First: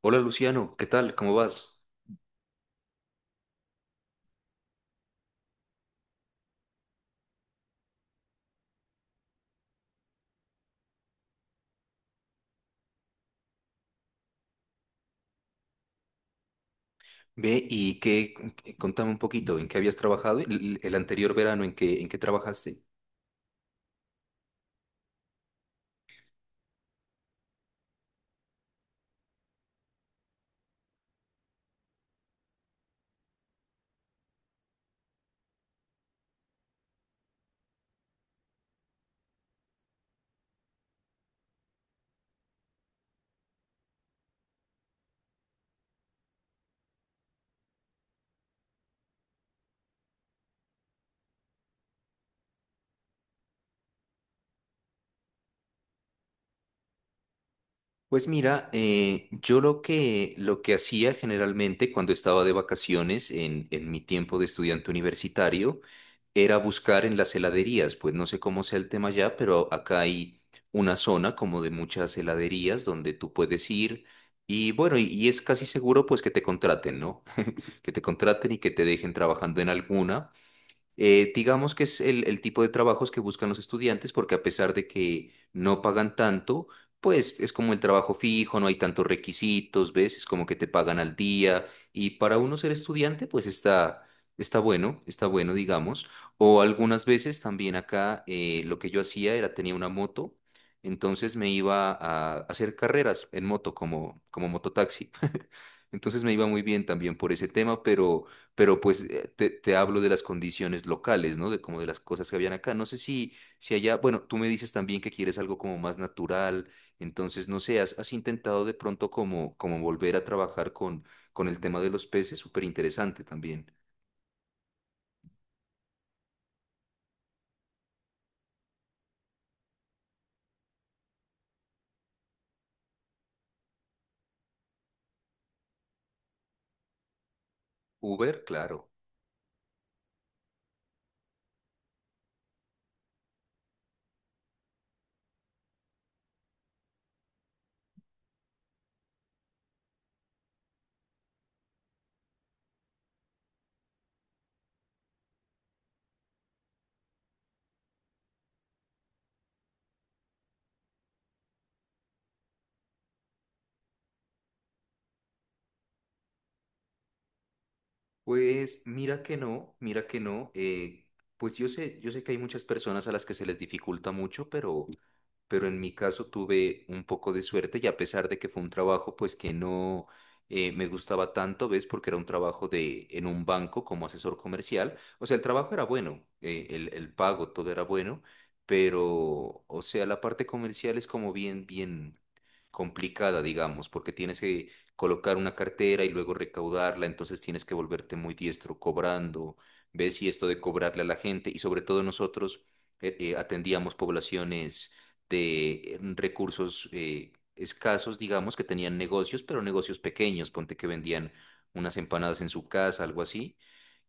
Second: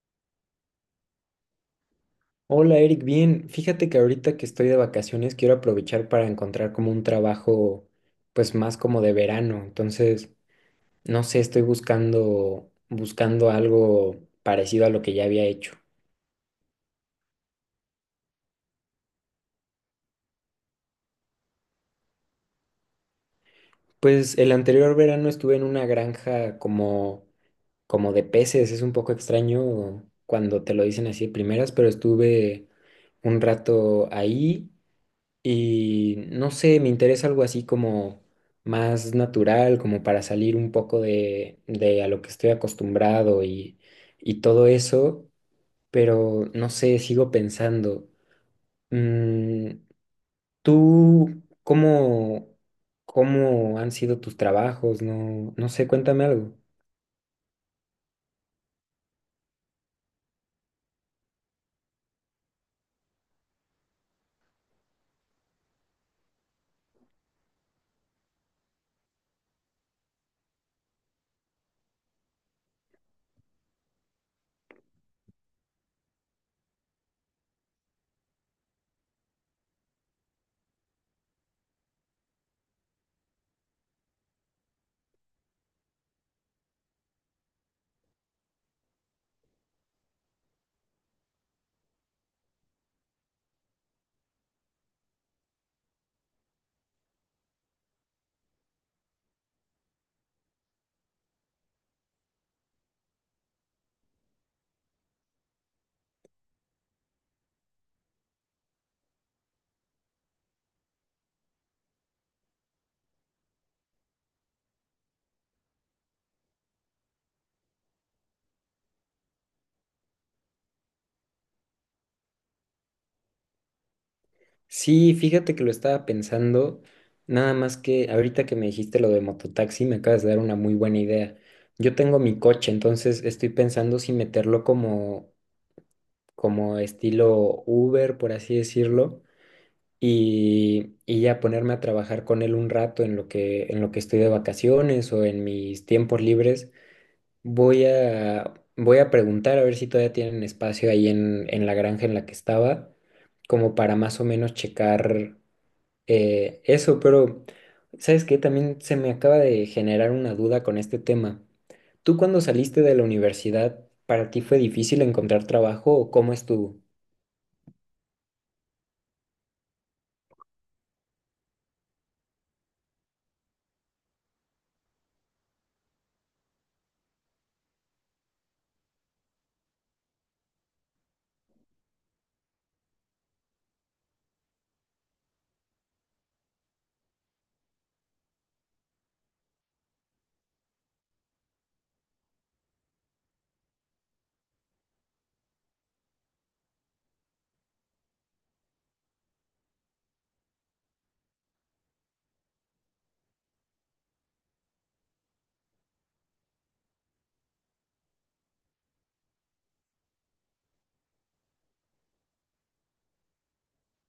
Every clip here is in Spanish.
Hola Luciano, ¿qué tal? ¿Cómo vas? Hola Eric, bien. Fíjate que ahorita que estoy de vacaciones quiero aprovechar para encontrar como un trabajo pues más como de verano. Entonces, no sé, estoy buscando algo parecido a lo que ya había hecho. Ve y qué, contame un poquito, ¿en qué habías trabajado el anterior verano? En qué trabajaste? Pues el anterior verano estuve en una granja como de peces, es un poco extraño cuando te lo dicen así de primeras, pero estuve un rato ahí. Y no sé, me interesa algo así como más natural, como para salir un poco de a lo que estoy acostumbrado, y todo eso, pero no sé, sigo pensando. Mm, ¿tú cómo han sido tus trabajos? No, no sé, cuéntame algo. Pues mira, yo lo que hacía generalmente cuando estaba de vacaciones en mi tiempo de estudiante universitario era buscar en las heladerías, pues no sé cómo sea el tema ya, pero acá hay una zona como de muchas heladerías donde tú puedes ir y bueno, y es casi seguro pues que te contraten, ¿no? Que te contraten y que te dejen trabajando en alguna. Digamos que es el tipo de trabajos que buscan los estudiantes porque a pesar de que no pagan tanto, pues es como el trabajo fijo, no hay tantos requisitos, ¿ves? Es como que te pagan al día y para uno ser estudiante, pues está, está bueno, digamos. O algunas veces también acá lo que yo hacía era tenía una moto, entonces me iba a hacer carreras en moto como, como mototaxi. Entonces me iba muy bien también por ese tema, pero pues te, te hablo de las condiciones locales, ¿no? De como de las cosas que habían acá. No sé si, si allá, bueno, tú me dices también que quieres algo como más natural, entonces no sé, has, has intentado de pronto como, como volver a trabajar con el tema de los peces, súper interesante también. Sí, fíjate que lo estaba pensando, nada más que ahorita que me dijiste lo de mototaxi, me acabas de dar una muy buena idea. Yo tengo mi coche, entonces estoy pensando si como estilo Uber, por Uber, así claro. decirlo, y ya ponerme a trabajar con él un rato en lo que estoy de vacaciones o en mis tiempos libres. Voy a preguntar a ver si todavía tienen espacio en la granja en la que estaba, como para más o menos checar. Eso, pero ¿sabes qué? También se me acaba de generar una duda con este tema. ¿Tú cuando saliste de la universidad, para ti fue difícil encontrar trabajo o cómo estuvo? Pues mira que no, mira que no. Pues yo sé que hay muchas personas a las que se les dificulta mucho, pero en mi caso tuve un poco de suerte y a pesar de que fue un trabajo, pues que no me gustaba tanto, ¿ves? Porque era un trabajo de en un banco como asesor comercial. O sea, el trabajo era bueno, el pago, todo era bueno, pero, o sea, la parte comercial es como bien, bien complicada, digamos, porque tienes que colocar una cartera y luego recaudarla, entonces tienes que volverte muy diestro cobrando, ves y esto de cobrarle a la gente y sobre todo nosotros atendíamos poblaciones de recursos escasos, digamos, que tenían negocios, pero negocios pequeños, ponte que vendían unas empanadas en su casa, algo así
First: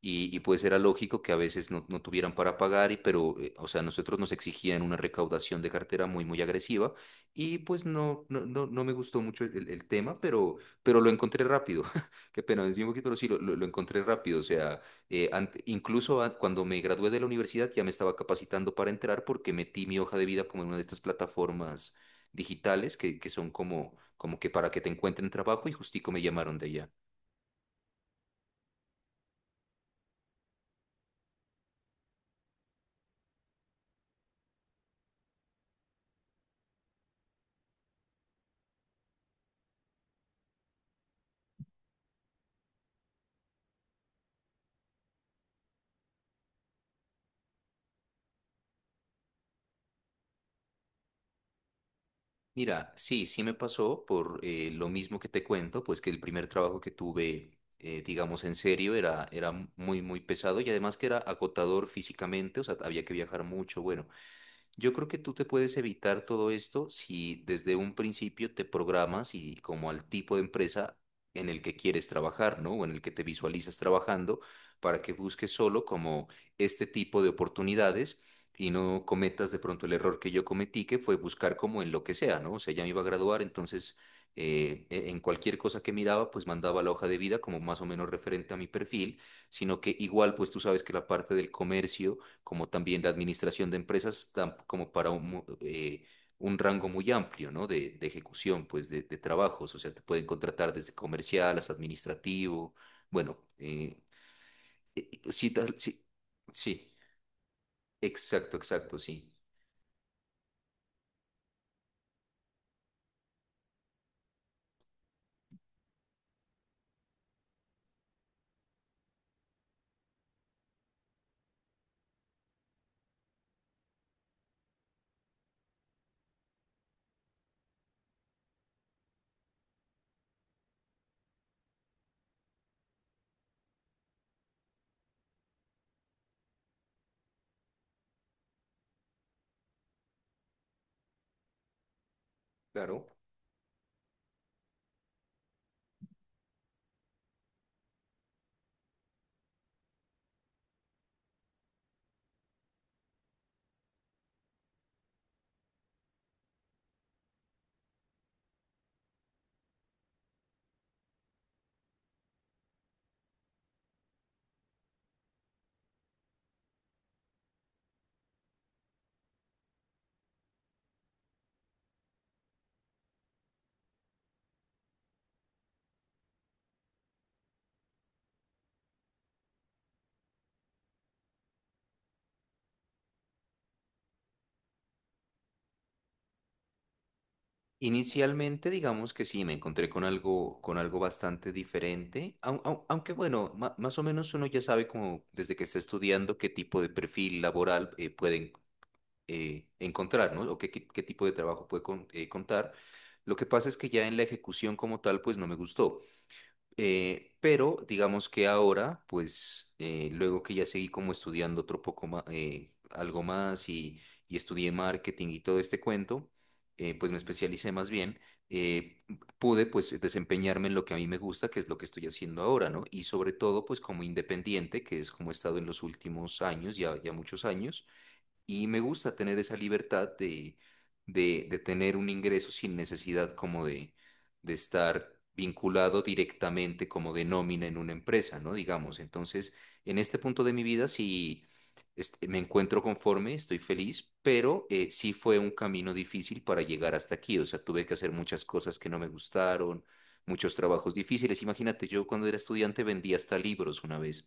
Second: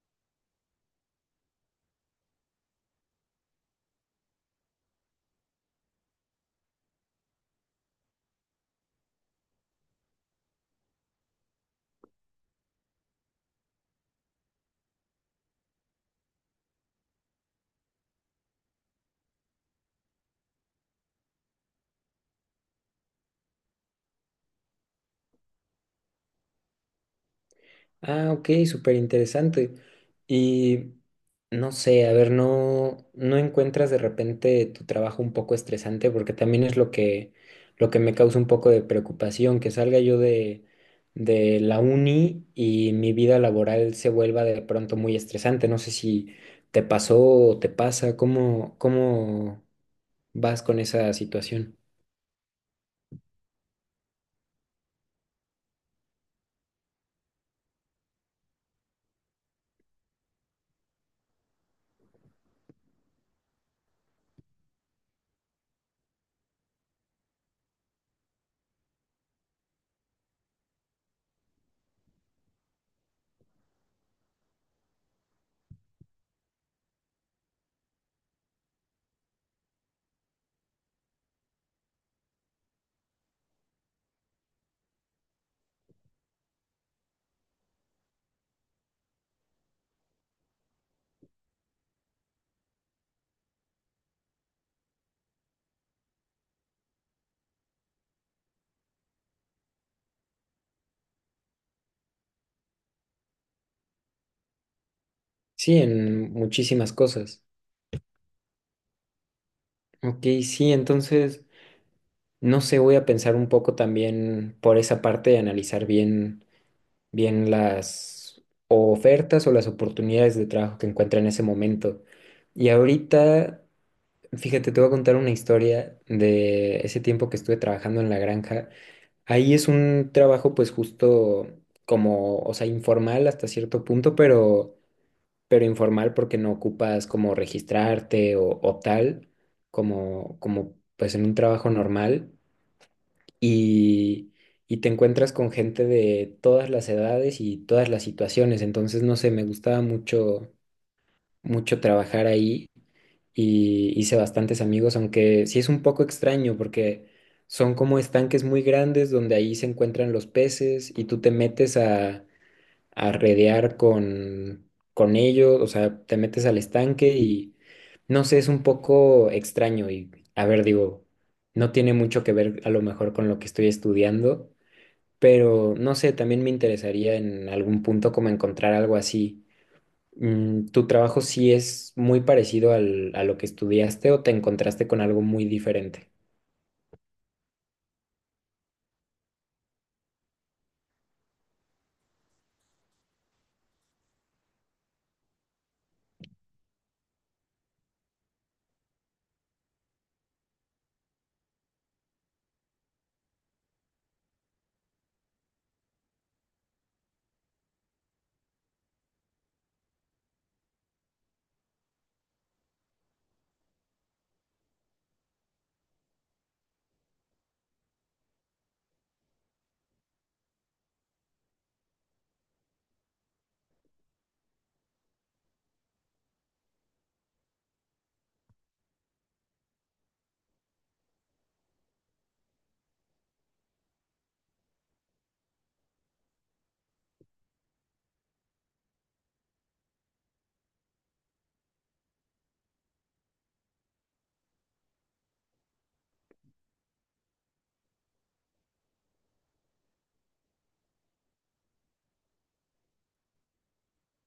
y pues era lógico que a veces no, no tuvieran para pagar, y, pero, o sea, nosotros nos exigían una recaudación de cartera muy, muy agresiva y pues no, no, no, no me gustó mucho el tema, pero lo encontré rápido. Qué pena, es un poquito, pero sí, lo encontré rápido. O sea, incluso cuando me gradué de la universidad ya me estaba capacitando para entrar porque metí mi hoja de vida como en una de estas plataformas digitales que son como, como que para que te encuentren trabajo y justico me llamaron de allá. Ah, ok, súper interesante. Y no sé, a ver, ¿no, no encuentras de repente tu trabajo un poco estresante? Porque también es lo lo que me causa un poco de preocupación, que salga yo de la uni y mi vida laboral se vuelva de pronto muy estresante. No sé si te pasó o te pasa, cómo vas con esa situación? Mira, sí, sí me pasó por lo mismo que te cuento, pues que el primer trabajo que tuve, digamos en serio, era, era muy, muy pesado y además que era agotador físicamente, o sea, había que viajar mucho, bueno. Yo creo que tú te puedes evitar todo esto si desde un principio te programas y como al tipo de empresa en el que quieres trabajar, ¿no? O en el que te visualizas trabajando, para que busques solo como este tipo de oportunidades y no cometas de pronto el error que yo cometí, que fue buscar como en lo que sea, ¿no? O sea, ya me iba a graduar, entonces en cualquier cosa que miraba, pues mandaba la hoja de vida como más o menos referente a mi perfil, sino que igual, pues tú sabes que la parte del comercio como también la administración de empresas, como para un, un rango muy amplio, ¿no? De ejecución, pues, de trabajos. O sea, te pueden contratar desde comercial hasta administrativo. Bueno, sí, Sí, sí, en muchísimas sí, cosas. exacto, exacto, sí. Ok, sí, entonces... No sé, voy a pensar un poco también por esa parte de analizar bien las ofertas o las oportunidades de trabajo que encuentra en ese momento. Y ahorita, fíjate, te voy a contar una historia de ese tiempo que estuve trabajando en la granja. Ahí es un trabajo pues justo como, o sea, informal hasta cierto punto, pero informal porque no ocupas como registrarte o tal, como, como pues en un trabajo normal Claro. y, y te encuentras con gente de todas las edades y todas las situaciones. Entonces, no sé, me gustaba mucho trabajar ahí y hice bastantes amigos, aunque sí es un poco extraño porque son como estanques muy grandes donde ahí se encuentran los peces y tú te metes a redear con ellos, o sea, te metes al estanque y no sé, es un poco extraño y, a ver, digo, no tiene mucho que ver a lo mejor con lo que estoy estudiando, pero no sé, también me interesaría en algún punto como encontrar algo así. Mm, ¿tu trabajo sí es muy parecido a lo que estudiaste o te encontraste con algo muy diferente? Inicialmente, digamos que sí, me encontré con algo bastante diferente, aunque bueno, más o menos uno ya sabe como desde que está estudiando qué tipo de perfil laboral puede encontrar, ¿no? O qué, qué tipo de trabajo puede contar. Lo que pasa es que ya en la ejecución como tal, pues no me gustó. Pero digamos que ahora, pues luego que ya seguí como estudiando otro poco más, algo más y estudié marketing y todo este cuento, pues me especialicé más bien, eh, pude pues desempeñarme en lo que a mí me gusta, que es lo que estoy haciendo ahora, ¿no? Y sobre todo pues como independiente, que es como he estado en los últimos años, ya, ya muchos años y me gusta tener esa libertad de tener un ingreso sin necesidad como de estar vinculado directamente como de nómina en una empresa, ¿no? Digamos, entonces, en este punto de mi vida sí este, me encuentro conforme, estoy feliz, pero sí fue un camino difícil para llegar hasta aquí, o sea, tuve que hacer muchas cosas que no me gustaron, muchos trabajos difíciles. Imagínate, yo cuando era estudiante vendía hasta libros una vez.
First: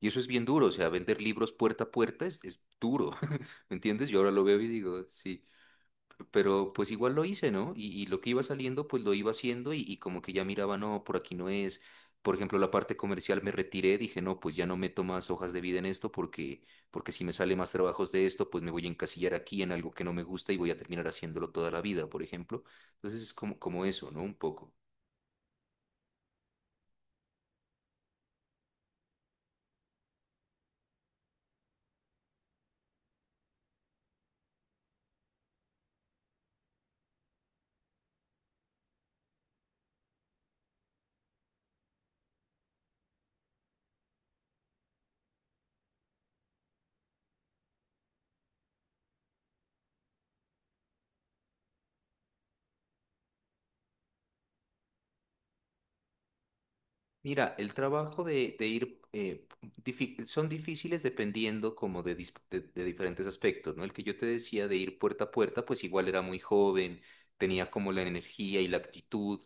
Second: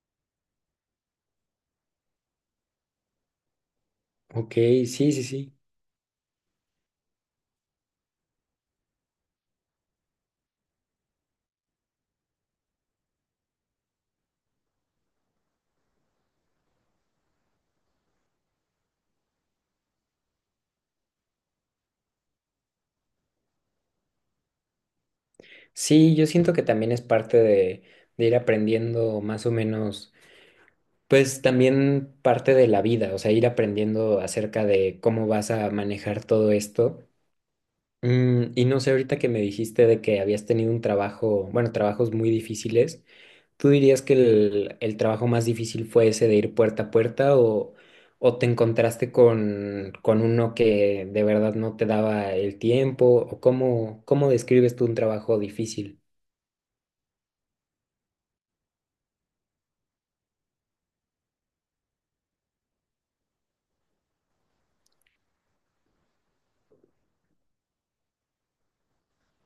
Y eso es bien duro, o sea, vender libros puerta a puerta es duro, ¿me entiendes? Yo ahora lo Ok, veo y digo, sí, sí, sí, sí. pero pues igual lo hice, ¿no? Y lo que iba saliendo, pues lo iba haciendo y como que ya miraba, no, por aquí no es. Por ejemplo, la parte comercial me retiré, dije, no, pues ya no meto más hojas de vida en esto porque, porque si me sale más trabajos de esto, pues me voy a encasillar aquí en algo que no me gusta y voy a terminar haciéndolo toda la vida, por ejemplo. Entonces es como, como eso, ¿no? Un poco. Sí, yo siento que también es parte de ir aprendiendo más o menos, pues también parte de la vida, o sea, ir aprendiendo acerca de cómo vas a manejar todo esto. Mm, y no sé, ahorita que me dijiste de que habías tenido un trabajo, bueno, trabajos muy difíciles. ¿Tú dirías que el trabajo más difícil fue ese de ir puerta a puerta o te encontraste con uno que de verdad no te daba el tiempo? ¿O cómo describes tú un trabajo difícil? Mira, el trabajo de ir son difíciles dependiendo como de, de diferentes aspectos, ¿no? El que yo te decía de ir puerta a puerta, pues igual era muy joven, tenía como la energía y la actitud,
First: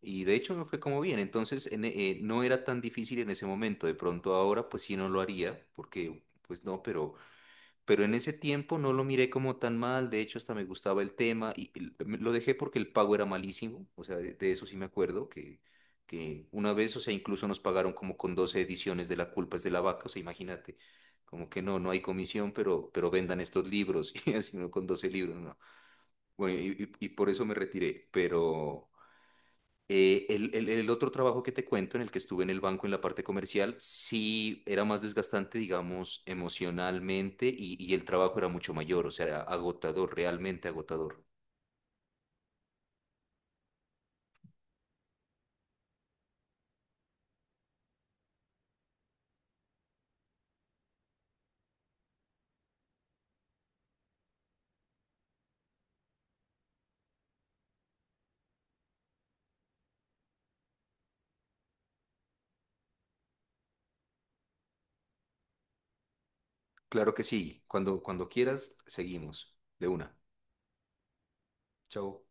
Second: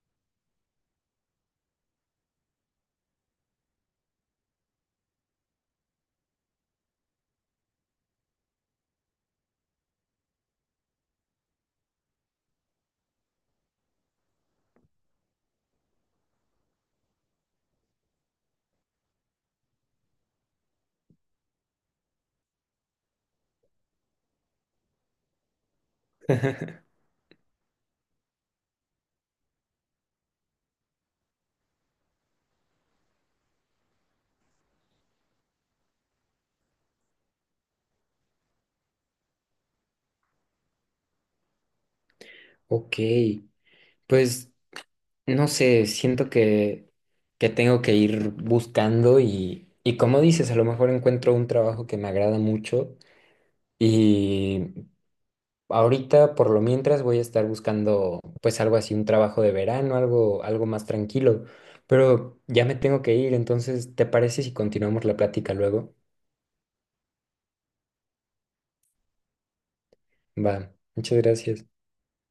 y de hecho me fue como bien, entonces en no era tan difícil en ese momento, de pronto ahora pues sí no lo haría, porque pues no, pero en ese tiempo no lo miré como tan mal, de hecho hasta me gustaba el tema y lo dejé porque el pago era malísimo, o sea, de eso sí me acuerdo, que una vez, o sea, incluso nos pagaron como con 12 ediciones de La culpa es de la vaca, o sea, imagínate, como que no, no hay comisión, pero vendan estos libros, y así no con 12 libros, no. Bueno, y, y por eso me retiré, pero... el otro trabajo que te cuento, en el que estuve en el banco en la parte comercial, sí era más desgastante, digamos, emocionalmente y el trabajo era mucho mayor, o sea, era agotador, realmente agotador. Ok, pues no sé, siento que tengo que ir buscando y como dices, a lo mejor encuentro un trabajo que me agrada mucho. Ahorita, por lo mientras, voy a estar buscando pues algo así, un trabajo de verano, algo, algo más tranquilo. Pero ya me tengo que ir, entonces, ¿te parece si continuamos la plática luego? Claro que sí, cuando, cuando quieras, seguimos. De una. Va, muchas gracias. Chao.